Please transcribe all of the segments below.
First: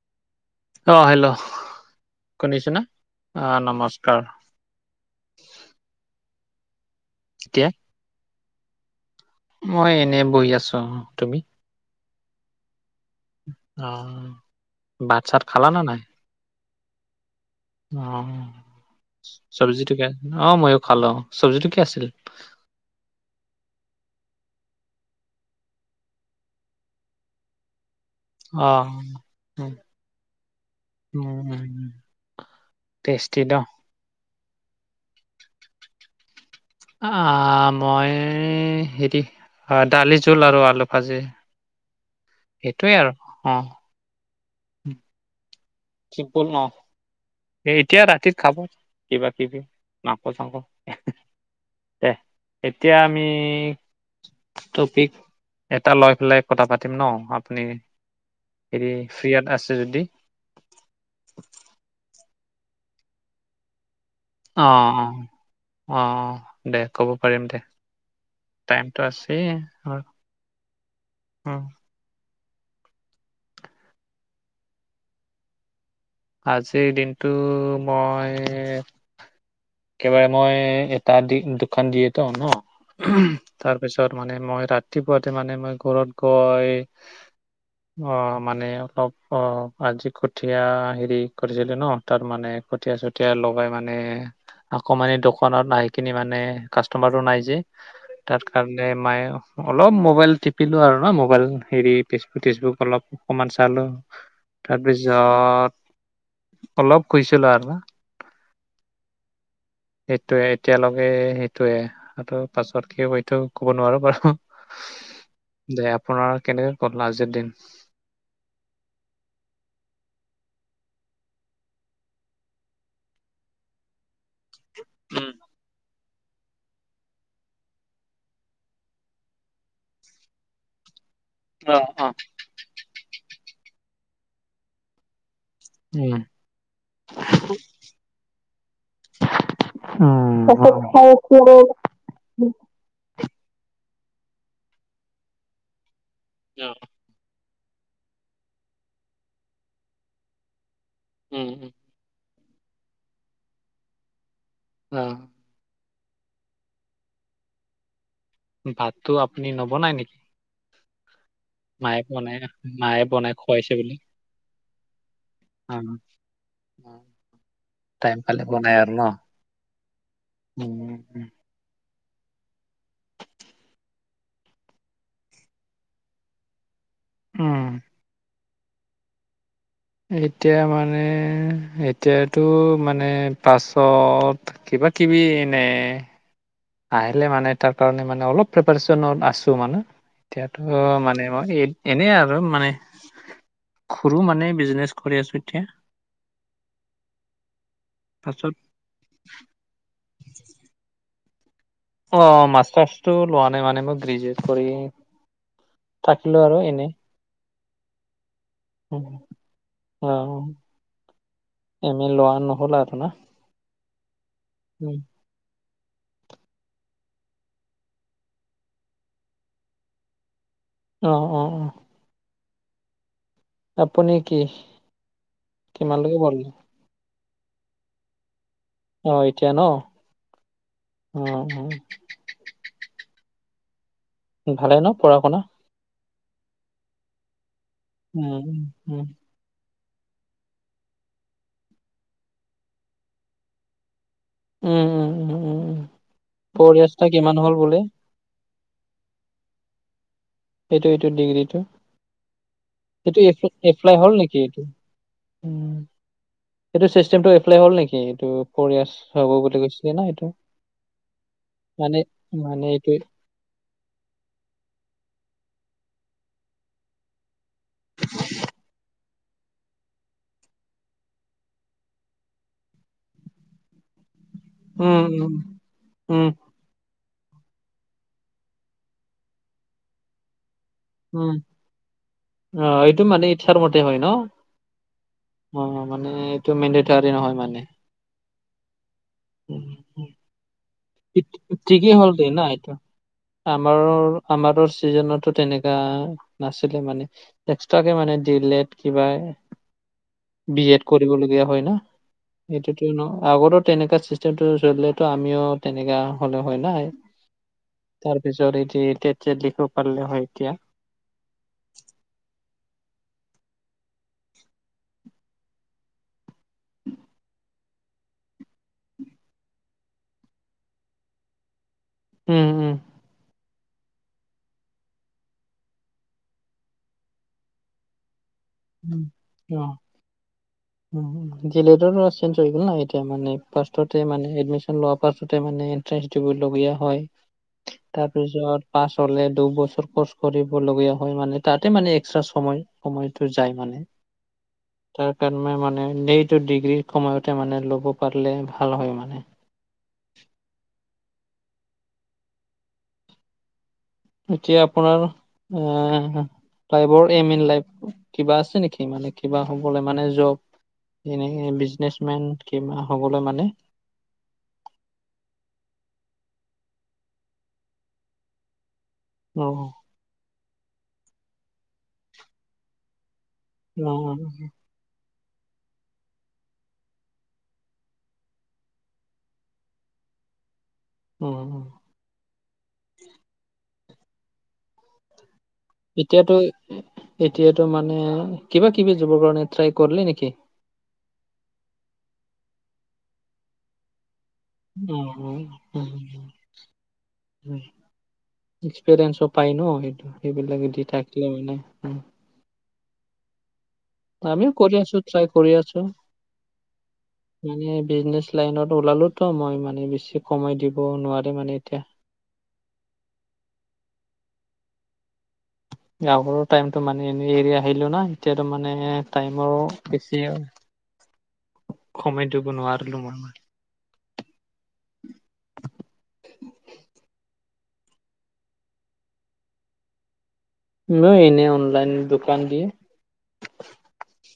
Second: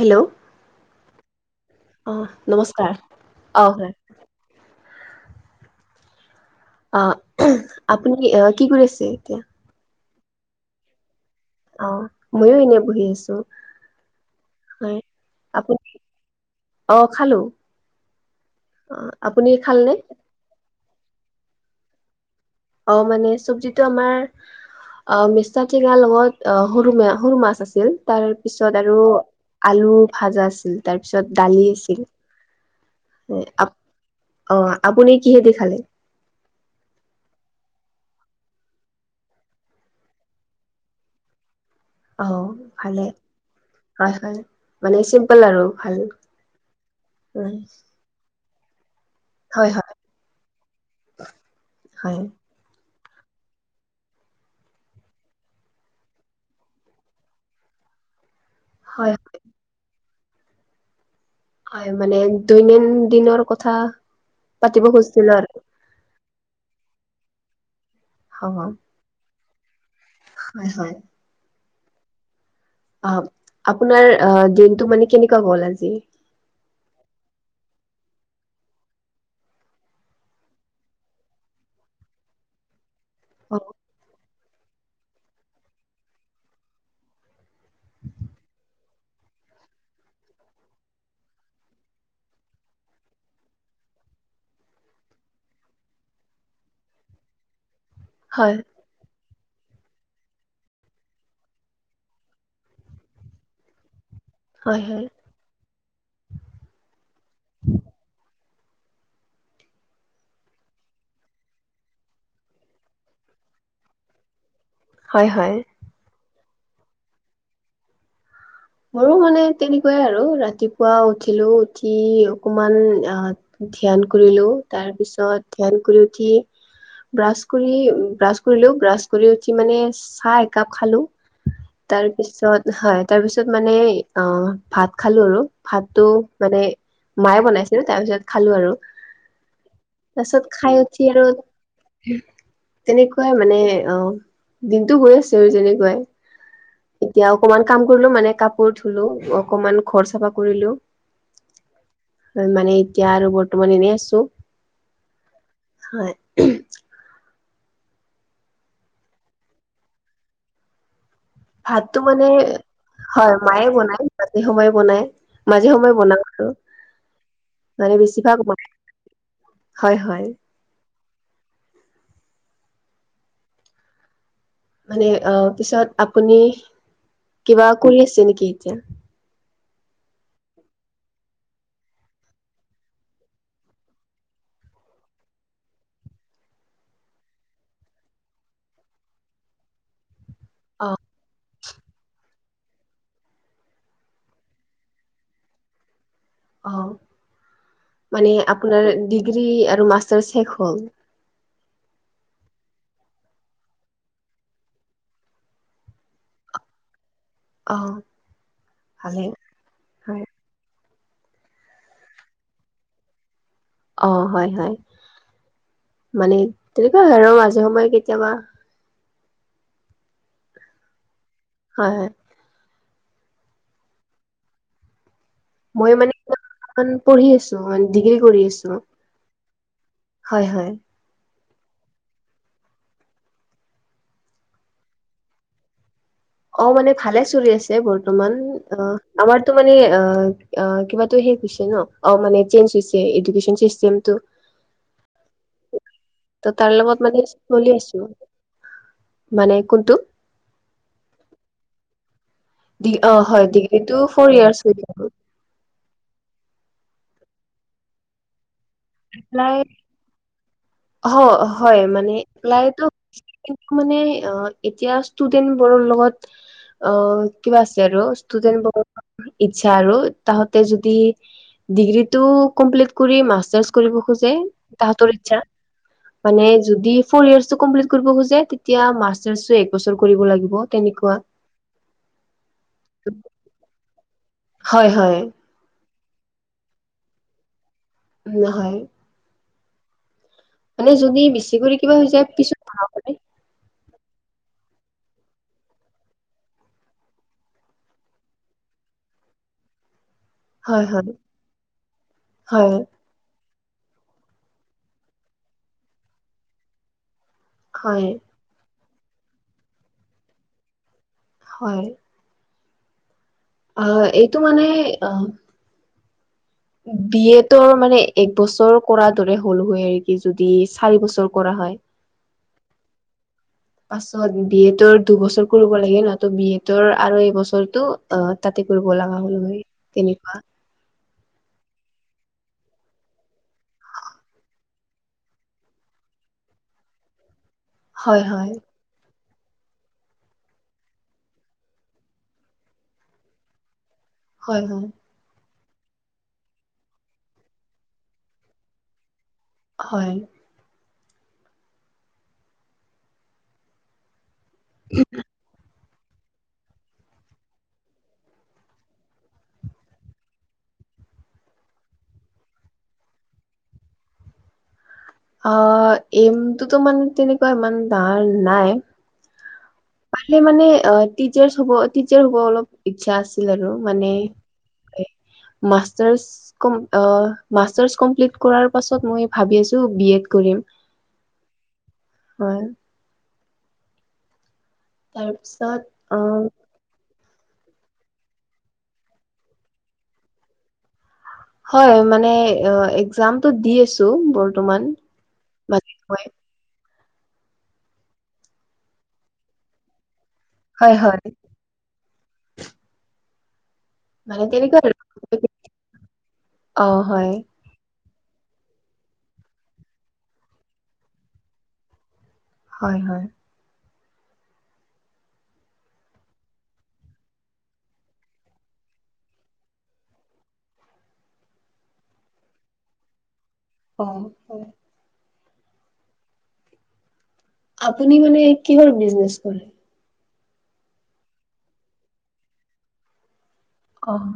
Hello অ', hello অ শুনিছ ন নমস্কাৰ অ' নমস্কাৰ। অ' এতিয়া আপুনি কি কৰি আছে এতিয়া মই এনেই বহি আছোঁ আৰু তুমি অ', ময়ো এনে বহি আছো অ' হয় ভাত চাত খালা নে আপুনি নাই অ' খালো অ' অ আপুনি চব্জিটো খালনে কি অ' ময়ো খালোঁ চব্জিটো কি আছিলে অ' মানে চব্জিতটো আমাৰ অ' মিচকা টেঙাৰ লগত সৰু ম সৰু মাছ আছিল অ তাৰপিছত আৰু উম আলু ভাজা আছিল, তাৰপিছত উম, দালি আছিল। টেষ্টি ন। অ' আপুনি কিহেঁদি খালে। আহ মই হেতি অ' দালি জোল আৰু আলু ভাজি। অ' সেইটোৱে ভালে আৰু অ হয় হয় মানে চিম্পল আৰু ভালেই। চিম্পুল ন এতিয়া ৰাতি খাব কিবা কিবি হয় হয় মাংস-চাংস। হয় এতিয়া আমি টপিক এটা লৈ পেলাই কথা পাতিম ন আপুনি হেৰি হয় ফ্ৰিয়ত আছে যদি হয় মানে দৈনিন দিনৰ কথা। পাতিব অ' খুজিছিলো আৰু অ' অ' দে ক'ব পাৰিম দে। হব আছেই হা হয় হয়। অ। অ আপোনাৰ অ দিনটো মানে কেনেকুৱা গ'ল আজি? আজিৰ দিনটো মই একেবাৰে মই এটা দি দোকান দিয়ে ত ন অ তাৰ পিছত মানে মই ৰাতিপুৱাতে মানে মই ঘৰত গৈ অ মানে অলপ অ আজি কঠীয়া সেত- সি কৰিছিলে ন তাত মানে কঠিয়া চঠিয়া লগাই মানে আকৌ মানে দোকানত আহি কিনি মানে কাষ্টমাৰো নাই যে তাৰ হয় কান- মাই অলপ মোবাইল টিপিলো আৰু ন মোবাইল হেৰি ফেচবুক চেচবুক অলপ অকমান চালো হয় হয় তাৰপিছত অলপ শুইছিলোঁ আৰৱা। সেইটোয়ে এতিয়ালৈকে সেইটোয়ে আৰু পাছত কি এইটো কব নোৱাৰো বাৰু। হয় হয়। দে আপোনাৰ কেনেকে গ'ল আজিৰ দিন? মোৰো মানে তেনেকুৱাই আৰু ৰাতিপুৱা উঠিলোঁ উঠি অকমান আহ ধ্যান কৰিলোঁ, তাৰ উম, পিছত ধ্যান কৰি উঠি ব্ৰাছ কৰি ব্ৰাছ কৰিলো ব্ৰাছ কৰি উঠি মানে চাহ একাপ খালোঁ। অ তাৰ অ'। পিছত হয় তাৰ পিছত মানে অ ভাত খালোঁ আৰু। ভাতটো মানে মায়ে বনাইছিল তাৰপিছত খালোঁ আৰু। তাৰপিছত খাই উঠি আৰু তেনেকুৱাই মানে অ দিনতটো গৈ আছে বাৰু যেনেকুৱাই। অ। এতিয়া অকমান কাম কৰিলোঁ, মানে কাপোৰ ধুলো, অকমান ঘৰ চাফা কৰিলোঁ। উম উ। হয় মানে এতিয়া আৰু বৰ্তমান এনেই আছো। অহ। হয়। ভাতো আপুনি নবনাই নেকি? ভাতটো মায়ে মানে বনাই মায়ে বনাই হয় মায়ে খুৱাইছে বুলি বনায় ৰাতি সময়ে বনায়। মাজে সময়ে অ', বনাও আৰু। মানে টাইম বেছিভাগ পালে মায়ে, বনাই আৰু ন হয় হয়। [unintelligible] মানে অ পিছত আপুনি কিবা উম। কৰি আছে নেকি এতিয়া? এতিয়া মানে এতিয়াতো মানে পাছত কিবা কিবি এনে আহিলে মানে তাৰ কাৰণে মানে অলপ প্ৰিপাৰেচন আছোঁ মানে। তেয়া ত অ', মানে মই এনে আৰ। আৰু মানে ঘৰু মানে বিজনেচ কৰি আছো এতিয়া। অ মানে পাছত আপোনাৰ ডিগ্ৰী আৰু মাষ্টাৰ শেষ হ'ল। অ মাষ্টাৰ্চটো লোৱা নাই মানে মই গ্ৰেজুৱেট কৰি থাকিলো আৰু এনে। অ। উহ ভালে অ হয় এম এনে লোৱা নহ'ল আপোনা? অ হয় হয়, মানে তেনেকুৱা হয় আৰু মাজে সময়ে কেতিয়াবা। অ অ অ। হয় হে। আপুনি কি? মই মানে কিমানলৈকে পঢ়িলে? পঢ়ি আছো, ডিগ্ৰী কৰি আছো। অ এতিয়া ন। হয় হয়। ৱ উ। ভালে ন পঢ়া শুনা। অ' মানে ভালে চলি আছে বৰ্তমান উম অ উম আমাৰ- ত মানে অ অ কিবাটো শেষ হৈছে ন অ মানে চেঞ্জ হৈছে এডকেন চিস্টেমটো। উম, উম, উম, উম, উম, ত তাৰ ফ'ৰ লগত ইয়াৰ্চটা মানে কিমান হ'ল ছলি বোলে? আছো। মানে কোনটো? এইটো এইটো ডিগ্ৰীটো ডি অ এইটো হয় এ ডিগ্ৰীটো এপ্লাই হ'ল ফ'ৰ নেকি ইয়াৰ্চ এইটো। হৈ যাব উম, এইটো চিষ্টেমটো এপ্লাই হ'ল নেকি? এইটো ফ'ৰ ইয়াৰ্চ হ'ব এপ্লাই বুলি কৈছে। নাই এইটো অ' হয় মানে মানে এপালাইটো এইটো এইটো মানে অ' এতিয়া ষ্টুডেন্ট বোৰৰ লগত অ কিবা আছে আৰু ষ্টুডেন্ট বোৰৰ ইচ্ছা আৰু তাহতে যদি- ডিগ্ৰীটো কমপ্লিট কৰি মাষ্টাৰ্চ কৰিব খোজে। তাহাঁতৰ উম ইচ্ছা উম। মানে যদি ফৰইয়েৰ্চটো কম্প্লিট কৰিব খোজে তেতিয়া মাষ্টাৰটো একবছৰ কৰিব লাগিব। তেনেকুৱা উম, অ' এইটো মানে ইচ্ছাৰ মতে হয় ন? হয় হয়। অ' মানে এইটো মেন্ডেটাৰী নহয় মানে। নহয়। মানে যদি বেছি কৰি ঠিকেই কিবা হৈ হ'ল যায় দে না পিছত এইটো। ভাল হয় আমাৰ আমাৰটো ছিজনতো তেনেকা নাছিলে মানে। এক্সট্ৰাকে মানে দিএলেট কিবা [inaudible] বি এড হয় কৰিবলগীয়া হয় না হয় সেইটোতো ন আগৰতো তেনেকা চি চলিলেটো আমিও তেনেককা হ'লে হয় নাই হয় তাৰপিছত জৰুৰী তথ্য দিব পাৰিলু হয় এতিয়া। হয়। হয় হয় ইটো মানে অ' বি এড তৰ মানে এক বছৰ কৰা দৰে হ'ল হয় আৰু কি যদি চাৰি বছৰ কৰা হয়। উম উম। পাছত বি এডৰ দুবছৰ কৰিব লাগে। নহয়তু বি এডৰ আৰু এইবছৰটো অ' তাতে কৰিব উম লগা হ'লহৈ অ তেনেকুৱা উম দি এল এডৰ হৈ গল ন এতিয়া মানে ফাৰ্ষ্টতে মানে এডমিশন লোৱাৰ পাছতে মানে- টেচ দিবলগীয়া হয়। [inaudible] হয় হয় তাৰপিছত পাছ হলে দুবছৰ কৰ্চ কৰিবলীয়া হয় মানে তাতে মানে এক্সট্ৰা সময় সময় ত' যায় মানে। হয় হয়। তাৰ কাৰণে মানে এইটো ডিগ্ৰীৰ সময়তে মানে ল'ব পাৰিলে ভাল হয় মানে। হয়। এতিয়া আপোনাৰ আহ' এইম ইন লাইফ কিবা আছে নেকি মানে কিবা হ'বলৈ মানে জব এনেকে বিজনেচ মেন কিবা হবলে মানে? অ' এইমটোতো মানে তেনেকুৱা ইমান ডাৰ নাই। অ'। পালে মানে অ' টিচাৰ হব টিচাৰ হ'ব অলপ ইচ্ছা আছিল আৰু অ মানে মাষ্টাৰ্ছ অ' মাষ্টাৰ্ছ কমপ্লিট কৰাৰ পাছত মই ভাবি আছো বি এড কৰিম। উম উম। হয়। তাৰপিছত অ এতিয়াতো এতিয়াতো মানে কিবা কিবি দিব কাৰণে ট্ৰাই কৰিলি নেকি? হয় মানে অঁ এ এক্জামটো দি আছো ব উম উম উম এক্সপৰিয়েঞ্চো পাই ন সেইটো সেইবিলাকে দি হয় হয় থাকিলে মানে। উম মানে আমিও কৰি তেনেকুৱা আছো ট্ৰাই আৰু কৰি আছো, অ হয় মানে বিজনেচ লাইনত ওলালোঁতো মই মানে বেছি সময় দিব নোৱাৰি মানে এতিয়া। হয় হয়। গাভৰু টাইমটো মানে এনে এৰি আহিলো না, এতিয়াতো মানে টাইমৰ বেছি [inaudible] সময় দিব নোৱাৰিলো মই। অঁ হয়। আপুনি মানে কিহৰ বিজনেচ কৰে? মই এনে অনলাইন দোকান দিয়ে। অঁহ।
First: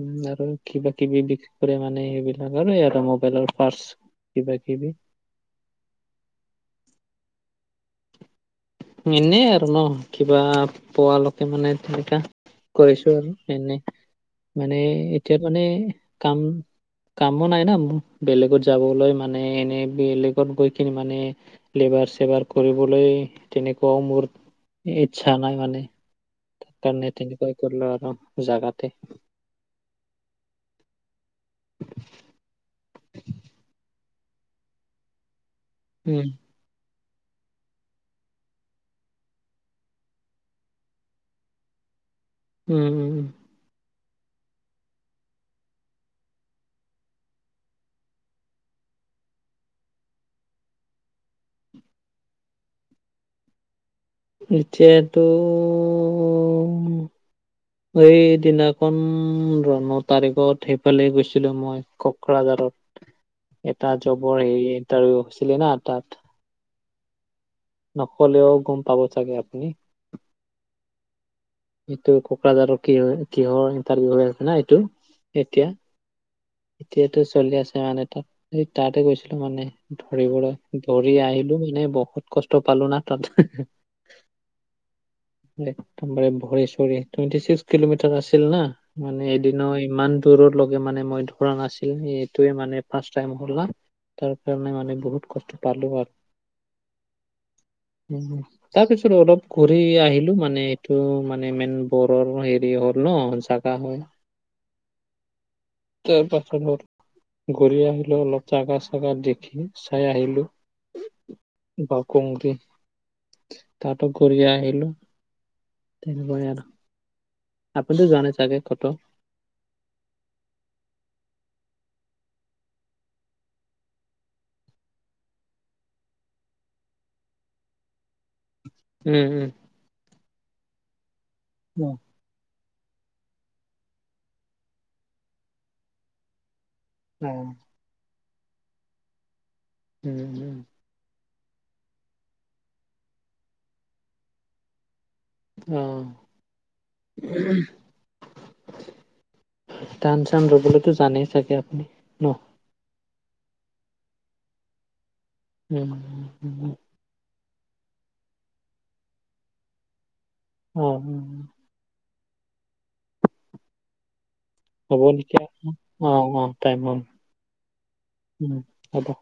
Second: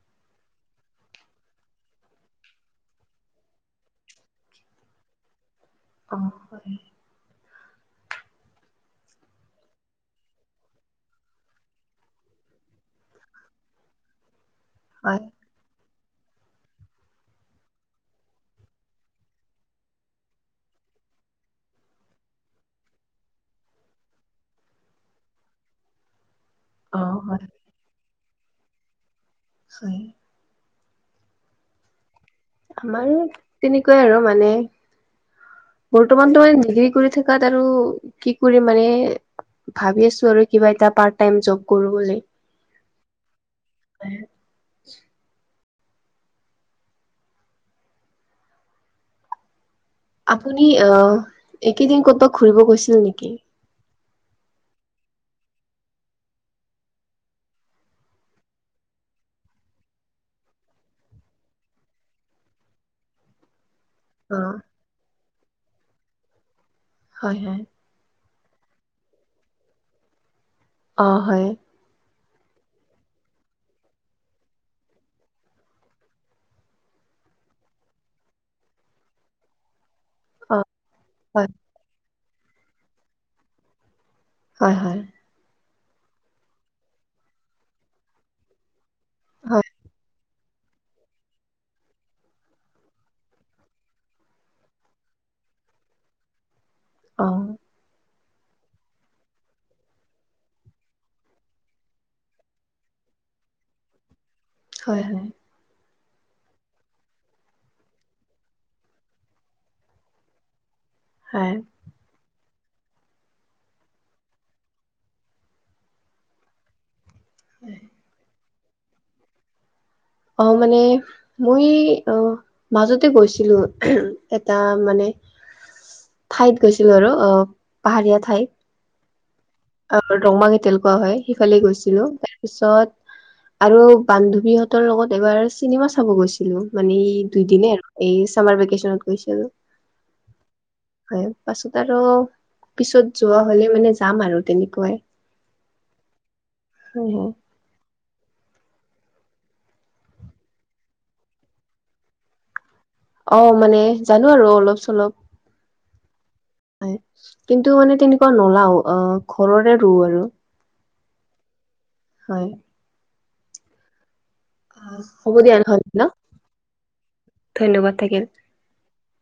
উম আৰু কিবা কিবি বিক্ৰী কৰে মানে সেইবিলাক আৰু আৰু মোবাইলৰ পাৰ্চ। কিবা কিবি। অঁ হয়। এনেই আৰু ন কিবা পোৱালৈকে মানে তেনেকা। কৰিছো আৰু এনেই মানে হয় এতিয়া মানে কাম- কামো নাই না মোৰ বেলেগত যাবলৈ মানে এনে বেলেগত গৈ কিনি মানে- লেবাৰ চেবাৰ কৰিবলৈ। তেনেকুৱাও মোৰ ইচ্ছা নাই মানে তাৰ অ কাৰণে হয় তেনেকুৱাই কৰিলো আৰু। জাগাতে। হয় আমাৰো তেনেকুৱাই আৰু মানে উম, বৰ্তমানতো মানে ডিগ্ৰী কৰি থাকে। তাত আৰু কি কৰি মানে ভাবি আছো আৰু কিবা এটা পাৰ্ত টাইম জব কৰো বুলি। উম উম উম [unintelligible] আপুনি আহ একেইদিন ক'তবাত ঘুৰিব গৈছিল নেকি? এতিয়াটো সেই দিনাখন ৰ ন' তাৰিখত সেইফালে গৈছিলো মই কোকৰাঝাৰত। উ [inaudible] এটা জবৰ হেৰি ইণ্টাৰভিউ হৈছিলে না তাত। হয় হয় নকলেও গম পাব চাগে আপুনি। অ হয়। এইটো কোকৰাঝাৰৰ কি কিহৰ ইণ্টাৰভিউ হৈ আছে না এইটো এতিয়া। এতিয়াতো চলি আছে মানে তাত স তাতে গৈছিলো মানে। অ দৌৰিবলৈ দৌৰি হয় আহিলো মানে বহুত কষ্ট পালো না তাত। হয় হয়। একদম বাৰে ভৰি চৰি টোৱেনটি ছিক্স কিলোমিটাৰ আছিল না। মানে এদিন হয় ইমান দূৰত। লগে মানে মই দৌৰা নাছিলো সেইটোয়ে মানে ফাৰ্ষ্ট টাইম হল না। তাৰ কাৰণে মানে বহুত কষ্ট পালোঁ আৰু। অঁ উম তাৰ পিছত অলপ ঘূৰি আহিলো মানে এইটো মানে। ইমেন গৰম হেৰি হয় ন জাগা হয়। হয়, হয়। [unintelligible] ঘূৰি আহিলো অলপ জাগা চাগা দেখি চাই আহিলো। হয়। বৰ কুংতি তাতো ঘূৰি আহিলো। [unintelligible] বঢ়িয়া ন? [unintelligible] তুমিটো যোৱা নাই চাগে কতো? অ মানে মুই অ মাজতে গৈছিলো এটা মানে ঠাইত গৈছিলো আৰু অ পাহাৰীয়া ঠাইত। হুম হুম। [unintelligible] হয় সেইফালে উম গৈছিলো। পিছত আৰু বান্ধৱীহঁতৰ লগত এবাৰ চিনেমা চাব গৈছিলো। মানে এই অ দুইদিনে আৰু এই চামাৰ ভেকেচনত গৈছিলো। উম, উম। হয় পাছত আৰু পিছত যোৱা হ'লে মানে যাম আৰু তেনেকুৱাই। অ। হয় হয় টান চান লবলৈতো জানেই চাগে আপুনি ন? অ মানে জানো আৰু অলপ-চলপ। উম [unintelligible] কিন্তু মানে তেনেকুৱা নলাও, অ ঘৰৰে ৰোওঁ আৰু। অ উম। হয়। হ'ব নেকি দিয়া আৰু? নহলে ন অ অ টাইম হ'ল, ধন্যবাদ থাকিল। উ হ'ব।